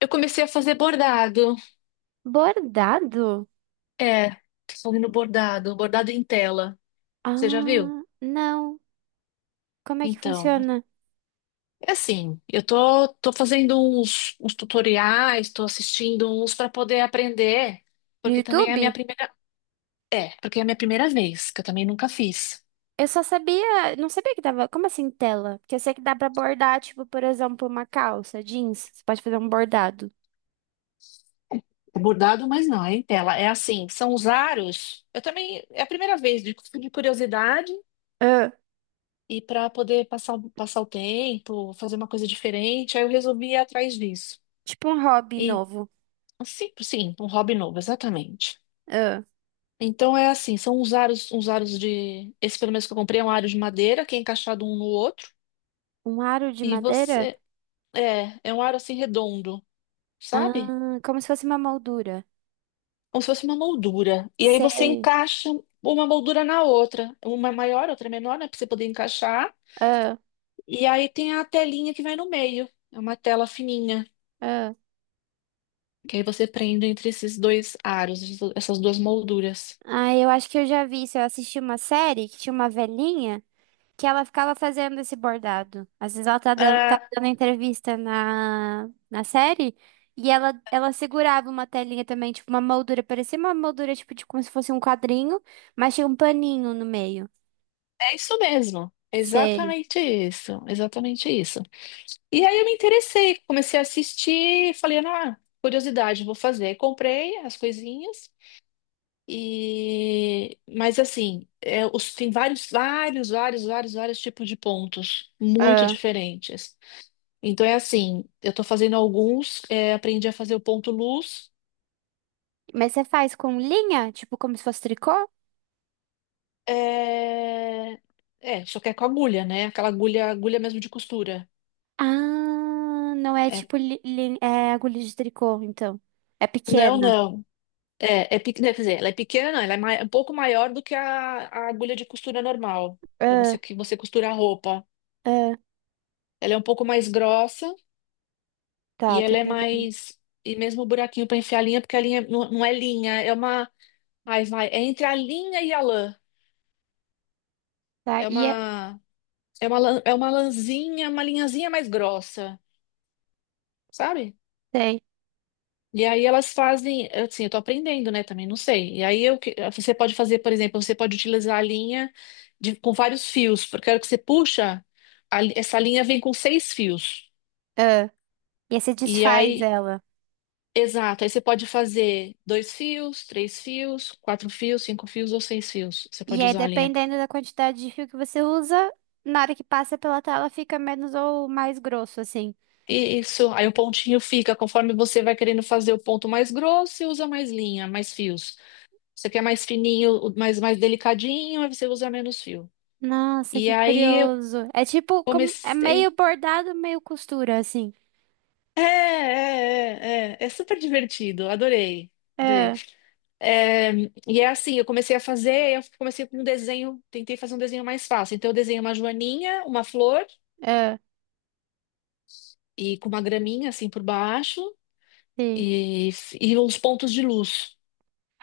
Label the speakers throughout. Speaker 1: Eu comecei a fazer bordado.
Speaker 2: Bordado?
Speaker 1: É, tô fazendo bordado, bordado em tela. Você já viu?
Speaker 2: Ah, não. Como é que
Speaker 1: Então,
Speaker 2: funciona?
Speaker 1: é assim, eu tô fazendo uns tutoriais, tô assistindo uns para poder aprender,
Speaker 2: No
Speaker 1: porque também é a minha
Speaker 2: YouTube?
Speaker 1: primeira, é, porque é a minha primeira vez, que eu também nunca fiz.
Speaker 2: Eu só sabia, não sabia que dava. Como assim tela? Porque eu sei que dá pra bordar, tipo, por exemplo, uma calça, jeans. Você pode fazer um bordado.
Speaker 1: É bordado, mas não, é em tela. É assim, são os aros. Eu também, é a primeira vez, de curiosidade
Speaker 2: Ah,
Speaker 1: e para poder passar, passar o tempo, fazer uma coisa diferente, aí eu resolvi ir atrás disso.
Speaker 2: tipo um hobby
Speaker 1: E
Speaker 2: novo.
Speaker 1: Sim, sim, um hobby novo, exatamente.
Speaker 2: Ah,
Speaker 1: Então é assim, são uns aros de. Esse pelo menos que eu comprei é um aro de madeira que é encaixado um no outro.
Speaker 2: um aro de
Speaker 1: E
Speaker 2: madeira?
Speaker 1: você. É, é um aro assim redondo, sabe?
Speaker 2: Ah, como se fosse uma moldura.
Speaker 1: Como se fosse uma moldura. E aí você
Speaker 2: Sei.
Speaker 1: encaixa uma moldura na outra. Uma é maior, outra é menor, né? Pra você poder encaixar.
Speaker 2: Ah,
Speaker 1: E aí tem a telinha que vai no meio. É uma tela fininha.
Speaker 2: ah.
Speaker 1: Que aí você prende entre esses dois aros, essas duas molduras.
Speaker 2: Ah, eu acho que eu já vi isso. Eu assisti uma série que tinha uma velhinha, que ela ficava fazendo esse bordado. Às vezes ela tá da-
Speaker 1: Ah,
Speaker 2: tava dando entrevista na série e ela segurava uma telinha também, tipo uma moldura, parecia uma moldura tipo de como se fosse um quadrinho, mas tinha um paninho no meio.
Speaker 1: é isso mesmo.
Speaker 2: Sei.
Speaker 1: Exatamente isso. Exatamente isso. E aí eu me interessei, comecei a assistir, falei, ah, curiosidade, vou fazer. Aí comprei as coisinhas e mas assim, é, tem vários, vários, vários, vários, vários tipos de pontos muito
Speaker 2: Ah.
Speaker 1: diferentes. Então é assim, eu tô fazendo alguns, é, aprendi a fazer o ponto luz.
Speaker 2: Mas você faz com linha, tipo como se fosse tricô?
Speaker 1: É... é, só que é com agulha, né? Aquela agulha, agulha mesmo de costura.
Speaker 2: Ah, não é
Speaker 1: É,
Speaker 2: tipo li, li- é agulha de tricô, então. É
Speaker 1: não,
Speaker 2: pequena.
Speaker 1: não. É, é, quer dizer, ela é pequena, ela é um pouco maior do que a agulha de costura normal, para você
Speaker 2: Ah,
Speaker 1: que você costura a roupa.
Speaker 2: ah,
Speaker 1: Ela é um pouco mais grossa
Speaker 2: tá,
Speaker 1: e
Speaker 2: tô
Speaker 1: ela é
Speaker 2: entendendo.
Speaker 1: mais. E mesmo o buraquinho para enfiar a linha, porque a linha não é linha, é uma. Ai, vai, é entre a linha e a lã.
Speaker 2: Tá,
Speaker 1: É
Speaker 2: e é,
Speaker 1: uma. É uma, é uma lãzinha, uma linhazinha mais grossa, sabe?
Speaker 2: sei.
Speaker 1: E aí elas fazem, assim, eu tô aprendendo, né, também, não sei. E aí eu, você pode fazer, por exemplo, você pode utilizar a linha com vários fios, porque a hora que você puxa, essa linha vem com 6 fios.
Speaker 2: Ah, e aí você
Speaker 1: E
Speaker 2: desfaz
Speaker 1: aí,
Speaker 2: ela.
Speaker 1: exato, aí você pode fazer 2 fios, 3 fios, 4 fios, 5 fios ou 6 fios. Você
Speaker 2: E
Speaker 1: pode
Speaker 2: aí,
Speaker 1: usar a linha.
Speaker 2: dependendo da quantidade de fio que você usa, na hora que passa pela tela fica menos ou mais grosso, assim.
Speaker 1: E isso, aí o pontinho fica, conforme você vai querendo fazer o ponto mais grosso, você usa mais linha, mais fios. Você quer mais fininho, mais, mais delicadinho, aí você usa menos fio.
Speaker 2: Nossa,
Speaker 1: E
Speaker 2: que
Speaker 1: aí
Speaker 2: curioso. É tipo, como, é meio
Speaker 1: Comecei.
Speaker 2: bordado, meio costura, assim.
Speaker 1: É super divertido, adorei, adorei.
Speaker 2: É,
Speaker 1: É, e é assim, eu comecei a fazer, eu comecei com um desenho, tentei fazer um desenho mais fácil. Então eu desenhei uma joaninha, uma flor
Speaker 2: é,
Speaker 1: e com uma graminha assim por baixo
Speaker 2: sim.
Speaker 1: e, e uns pontos de luz.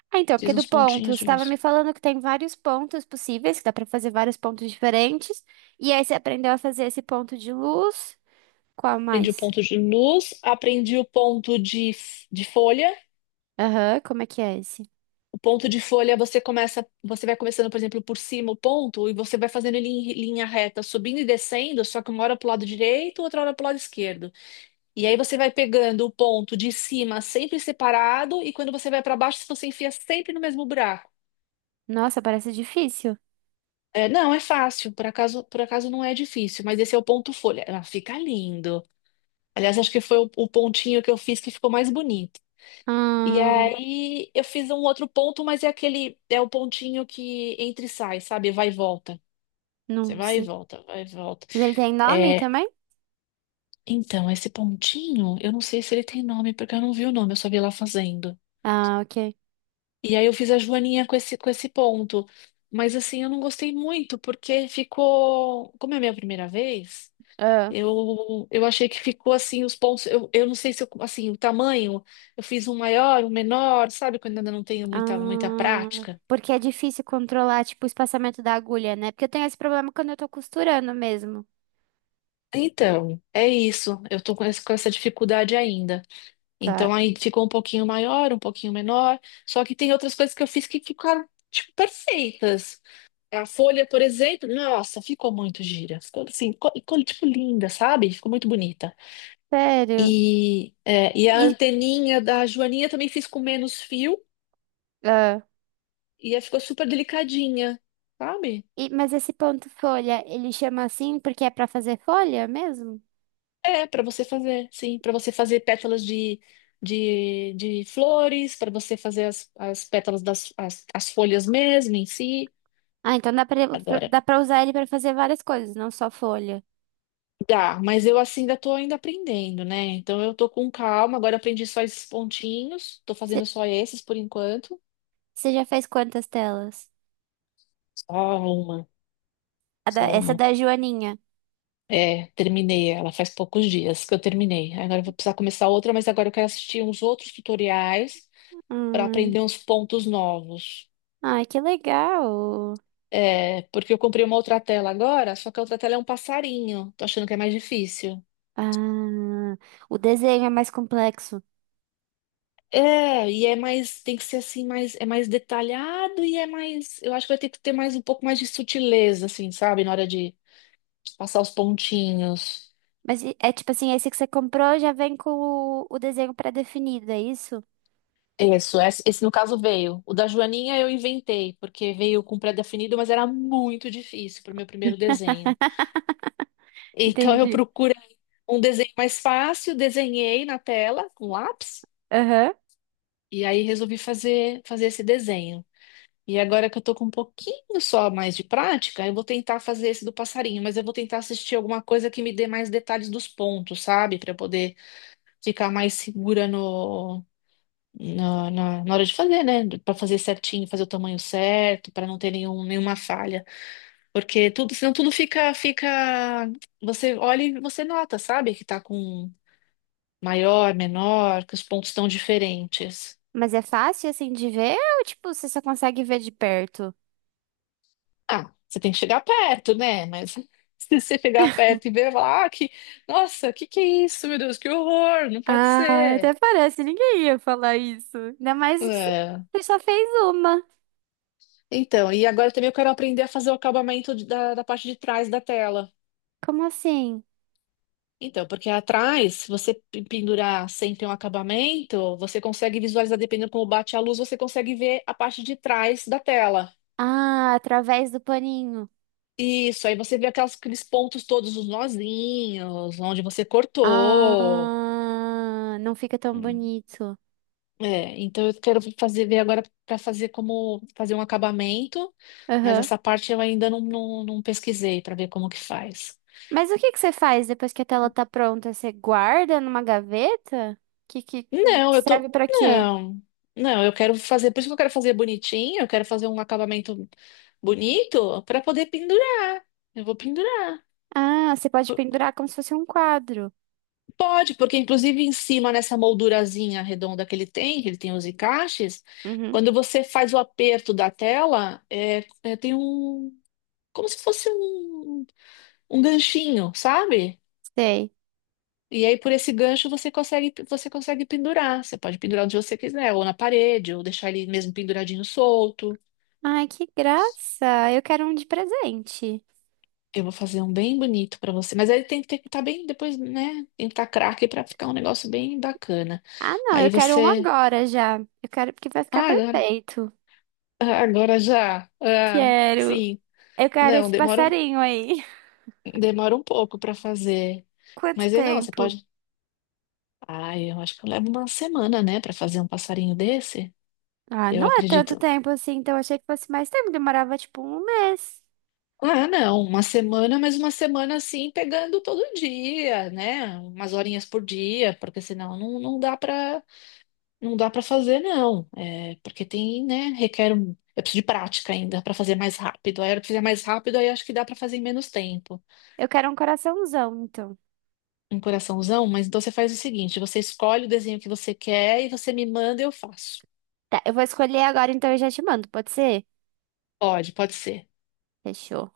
Speaker 2: Ah, então,
Speaker 1: Fiz
Speaker 2: porque do
Speaker 1: uns
Speaker 2: ponto, você
Speaker 1: pontinhos de
Speaker 2: estava
Speaker 1: luz.
Speaker 2: me falando que tem vários pontos possíveis, que dá pra fazer vários pontos diferentes. E aí você aprendeu a fazer esse ponto de luz. Qual
Speaker 1: Aprendi o
Speaker 2: mais?
Speaker 1: ponto de luz, aprendi o ponto de folha.
Speaker 2: Aham, como é que é esse?
Speaker 1: O ponto de folha você começa, você vai começando, por exemplo, por cima o ponto e você vai fazendo ele em linha reta, subindo e descendo, só que uma hora para o lado direito, outra hora para o lado esquerdo. E aí você vai pegando o ponto de cima sempre separado e quando você vai para baixo, você enfia sempre no mesmo buraco.
Speaker 2: Nossa, parece difícil.
Speaker 1: É, não, é fácil, por acaso não é difícil, mas esse é o ponto folha. Ah, fica lindo. Aliás, acho que foi o pontinho que eu fiz que ficou mais bonito. E
Speaker 2: Hum,
Speaker 1: aí eu fiz um outro ponto, mas é aquele, é o pontinho que entra e sai, sabe? Vai e volta. Você
Speaker 2: não
Speaker 1: vai e
Speaker 2: sei.
Speaker 1: volta, vai e volta.
Speaker 2: Mas ele tem nome
Speaker 1: É,
Speaker 2: também?
Speaker 1: então, esse pontinho, eu não sei se ele tem nome, porque eu não vi o nome, eu só vi lá fazendo.
Speaker 2: Ah, ok.
Speaker 1: E aí eu fiz a joaninha com esse ponto. Mas assim, eu não gostei muito, porque ficou. Como é a minha primeira vez,
Speaker 2: Ah,
Speaker 1: eu achei que ficou assim, os pontos. Eu não sei se eu, assim, o tamanho, eu fiz um maior, um menor, sabe? Quando ainda não tenho muita, muita
Speaker 2: ah,
Speaker 1: prática.
Speaker 2: porque é difícil controlar, tipo, o espaçamento da agulha, né? Porque eu tenho esse problema quando eu tô costurando mesmo.
Speaker 1: Então, é isso. Eu tô com com essa dificuldade ainda.
Speaker 2: Tá.
Speaker 1: Então aí ficou um pouquinho maior, um pouquinho menor. Só que tem outras coisas que eu fiz que ficaram, tipo, perfeitas. A folha, por exemplo, nossa, ficou muito gira. Ficou assim, tipo, linda, sabe? Ficou muito bonita.
Speaker 2: Sério?
Speaker 1: E, é, e a
Speaker 2: E,
Speaker 1: anteninha da Joaninha também fiz com menos fio
Speaker 2: ah,
Speaker 1: e aí ficou super delicadinha, sabe?
Speaker 2: e, mas esse ponto folha, ele chama assim porque é pra fazer folha mesmo?
Speaker 1: É, para você fazer, sim, para você fazer pétalas de flores, para você fazer as, as pétalas das as, as folhas mesmo em si.
Speaker 2: Ah, então dá pra, pra-
Speaker 1: Agora,
Speaker 2: dá pra usar ele pra fazer várias coisas, não só folha.
Speaker 1: dá, mas eu assim ainda tô ainda aprendendo, né? Então eu tô com calma, agora aprendi só esses pontinhos, tô fazendo só esses por enquanto.
Speaker 2: Você já fez quantas telas?
Speaker 1: Só uma,
Speaker 2: A da-
Speaker 1: só
Speaker 2: essa
Speaker 1: uma.
Speaker 2: da Joaninha.
Speaker 1: É, terminei ela faz poucos dias que eu terminei. Agora eu vou precisar começar outra, mas agora eu quero assistir uns outros tutoriais para
Speaker 2: Ai,
Speaker 1: aprender uns pontos novos.
Speaker 2: ai, que legal.
Speaker 1: É, porque eu comprei uma outra tela agora, só que a outra tela é um passarinho. Tô achando que é mais difícil.
Speaker 2: Ah, o desenho é mais complexo.
Speaker 1: É, e é mais, tem que ser assim, mais, é mais detalhado e é mais, eu acho que vai ter que ter mais um pouco mais de sutileza, assim, sabe, na hora de passar os pontinhos.
Speaker 2: Mas e- é tipo assim, esse que você comprou já vem com o desenho pré-definido, é isso?
Speaker 1: Isso, esse no caso veio. O da Joaninha eu inventei, porque veio com pré-definido, mas era muito difícil para o meu primeiro desenho. Então eu
Speaker 2: Entendi.
Speaker 1: procurei um desenho mais fácil, desenhei na tela com lápis
Speaker 2: Aham.
Speaker 1: e aí resolvi fazer, fazer esse desenho. E agora que eu tô com um pouquinho só mais de prática, eu vou tentar fazer esse do passarinho, mas eu vou tentar assistir alguma coisa que me dê mais detalhes dos pontos, sabe? Para poder ficar mais segura no, na hora de fazer, né? Para fazer certinho, fazer o tamanho certo, para não ter nenhum, nenhuma falha. Porque tudo, senão tudo fica, fica. Você olha e você nota, sabe? Que tá com maior, menor, que os pontos estão diferentes.
Speaker 2: Mas é fácil assim de ver ou tipo, você só consegue ver de perto?
Speaker 1: Ah, você tem que chegar perto, né? Mas se você chegar perto e ver lá ah, que, nossa, que é isso, meu Deus, que horror, não pode
Speaker 2: Ah, até
Speaker 1: ser.
Speaker 2: parece, ninguém ia falar isso. Ainda mais que você
Speaker 1: É.
Speaker 2: você só fez uma.
Speaker 1: Então, e agora também eu quero aprender a fazer o acabamento da, da parte de trás da tela.
Speaker 2: Como assim?
Speaker 1: Então, porque atrás, se você pendurar sempre um acabamento, você consegue visualizar, dependendo como bate a luz, você consegue ver a parte de trás da tela.
Speaker 2: Ah, através do paninho.
Speaker 1: Isso, aí você vê aqueles pontos todos, os nozinhos, onde você cortou.
Speaker 2: Ah, não fica tão bonito.
Speaker 1: É, então eu quero fazer ver agora para fazer como fazer um acabamento, mas
Speaker 2: Aham.
Speaker 1: essa parte eu ainda não pesquisei para ver como que faz.
Speaker 2: Mas o que que você faz depois que a tela tá pronta? Você guarda numa gaveta? Que
Speaker 1: Não, eu tô.
Speaker 2: serve pra quê?
Speaker 1: Não, não, eu quero fazer, por isso que eu quero fazer bonitinho, eu quero fazer um acabamento bonito para poder pendurar. Eu vou pendurar.
Speaker 2: Ah, você pode
Speaker 1: P-
Speaker 2: pendurar como se fosse um quadro.
Speaker 1: Pode, porque inclusive em cima nessa moldurazinha redonda que ele tem os encaixes,
Speaker 2: Uhum,
Speaker 1: quando você faz o aperto da tela, é, é, tem um. Como se fosse um. Um ganchinho, sabe?
Speaker 2: sei.
Speaker 1: E aí por esse gancho você consegue pendurar. Você pode pendurar onde você quiser, ou na parede, ou deixar ele mesmo penduradinho solto.
Speaker 2: Ai, que graça! Eu quero um de presente.
Speaker 1: Eu vou fazer um bem bonito pra você, mas aí tem que ter que estar bem depois, né? Tem que estar craque pra ficar um negócio bem bacana.
Speaker 2: Ah, não, eu
Speaker 1: Aí
Speaker 2: quero um
Speaker 1: você,
Speaker 2: agora já. Eu quero porque vai ficar
Speaker 1: ah, agora,
Speaker 2: perfeito.
Speaker 1: ah, agora já, ah,
Speaker 2: Quero.
Speaker 1: sim,
Speaker 2: Eu quero
Speaker 1: não,
Speaker 2: esse
Speaker 1: demora,
Speaker 2: passarinho aí.
Speaker 1: demora um pouco pra fazer,
Speaker 2: Quanto
Speaker 1: mas aí não, você
Speaker 2: tempo?
Speaker 1: pode. Ah, eu acho que eu levo uma semana, né, pra fazer um passarinho desse.
Speaker 2: Ah,
Speaker 1: Eu
Speaker 2: não é tanto
Speaker 1: acredito,
Speaker 2: tempo assim, então achei que fosse mais tempo. Demorava tipo um mês.
Speaker 1: ah, não, uma semana, mas uma semana assim, pegando todo dia, né? Umas horinhas por dia, porque senão não, não dá para fazer não. É, porque tem, né, requer um, eu preciso de prática ainda para fazer mais rápido. Aí eu fizer mais rápido, aí acho que dá para fazer em menos tempo.
Speaker 2: Eu quero um coraçãozão, então.
Speaker 1: Um coraçãozão, mas então você faz o seguinte, você escolhe o desenho que você quer e você me manda e eu faço.
Speaker 2: Tá, eu vou escolher agora, então eu já te mando, pode ser?
Speaker 1: Pode, pode ser.
Speaker 2: Fechou.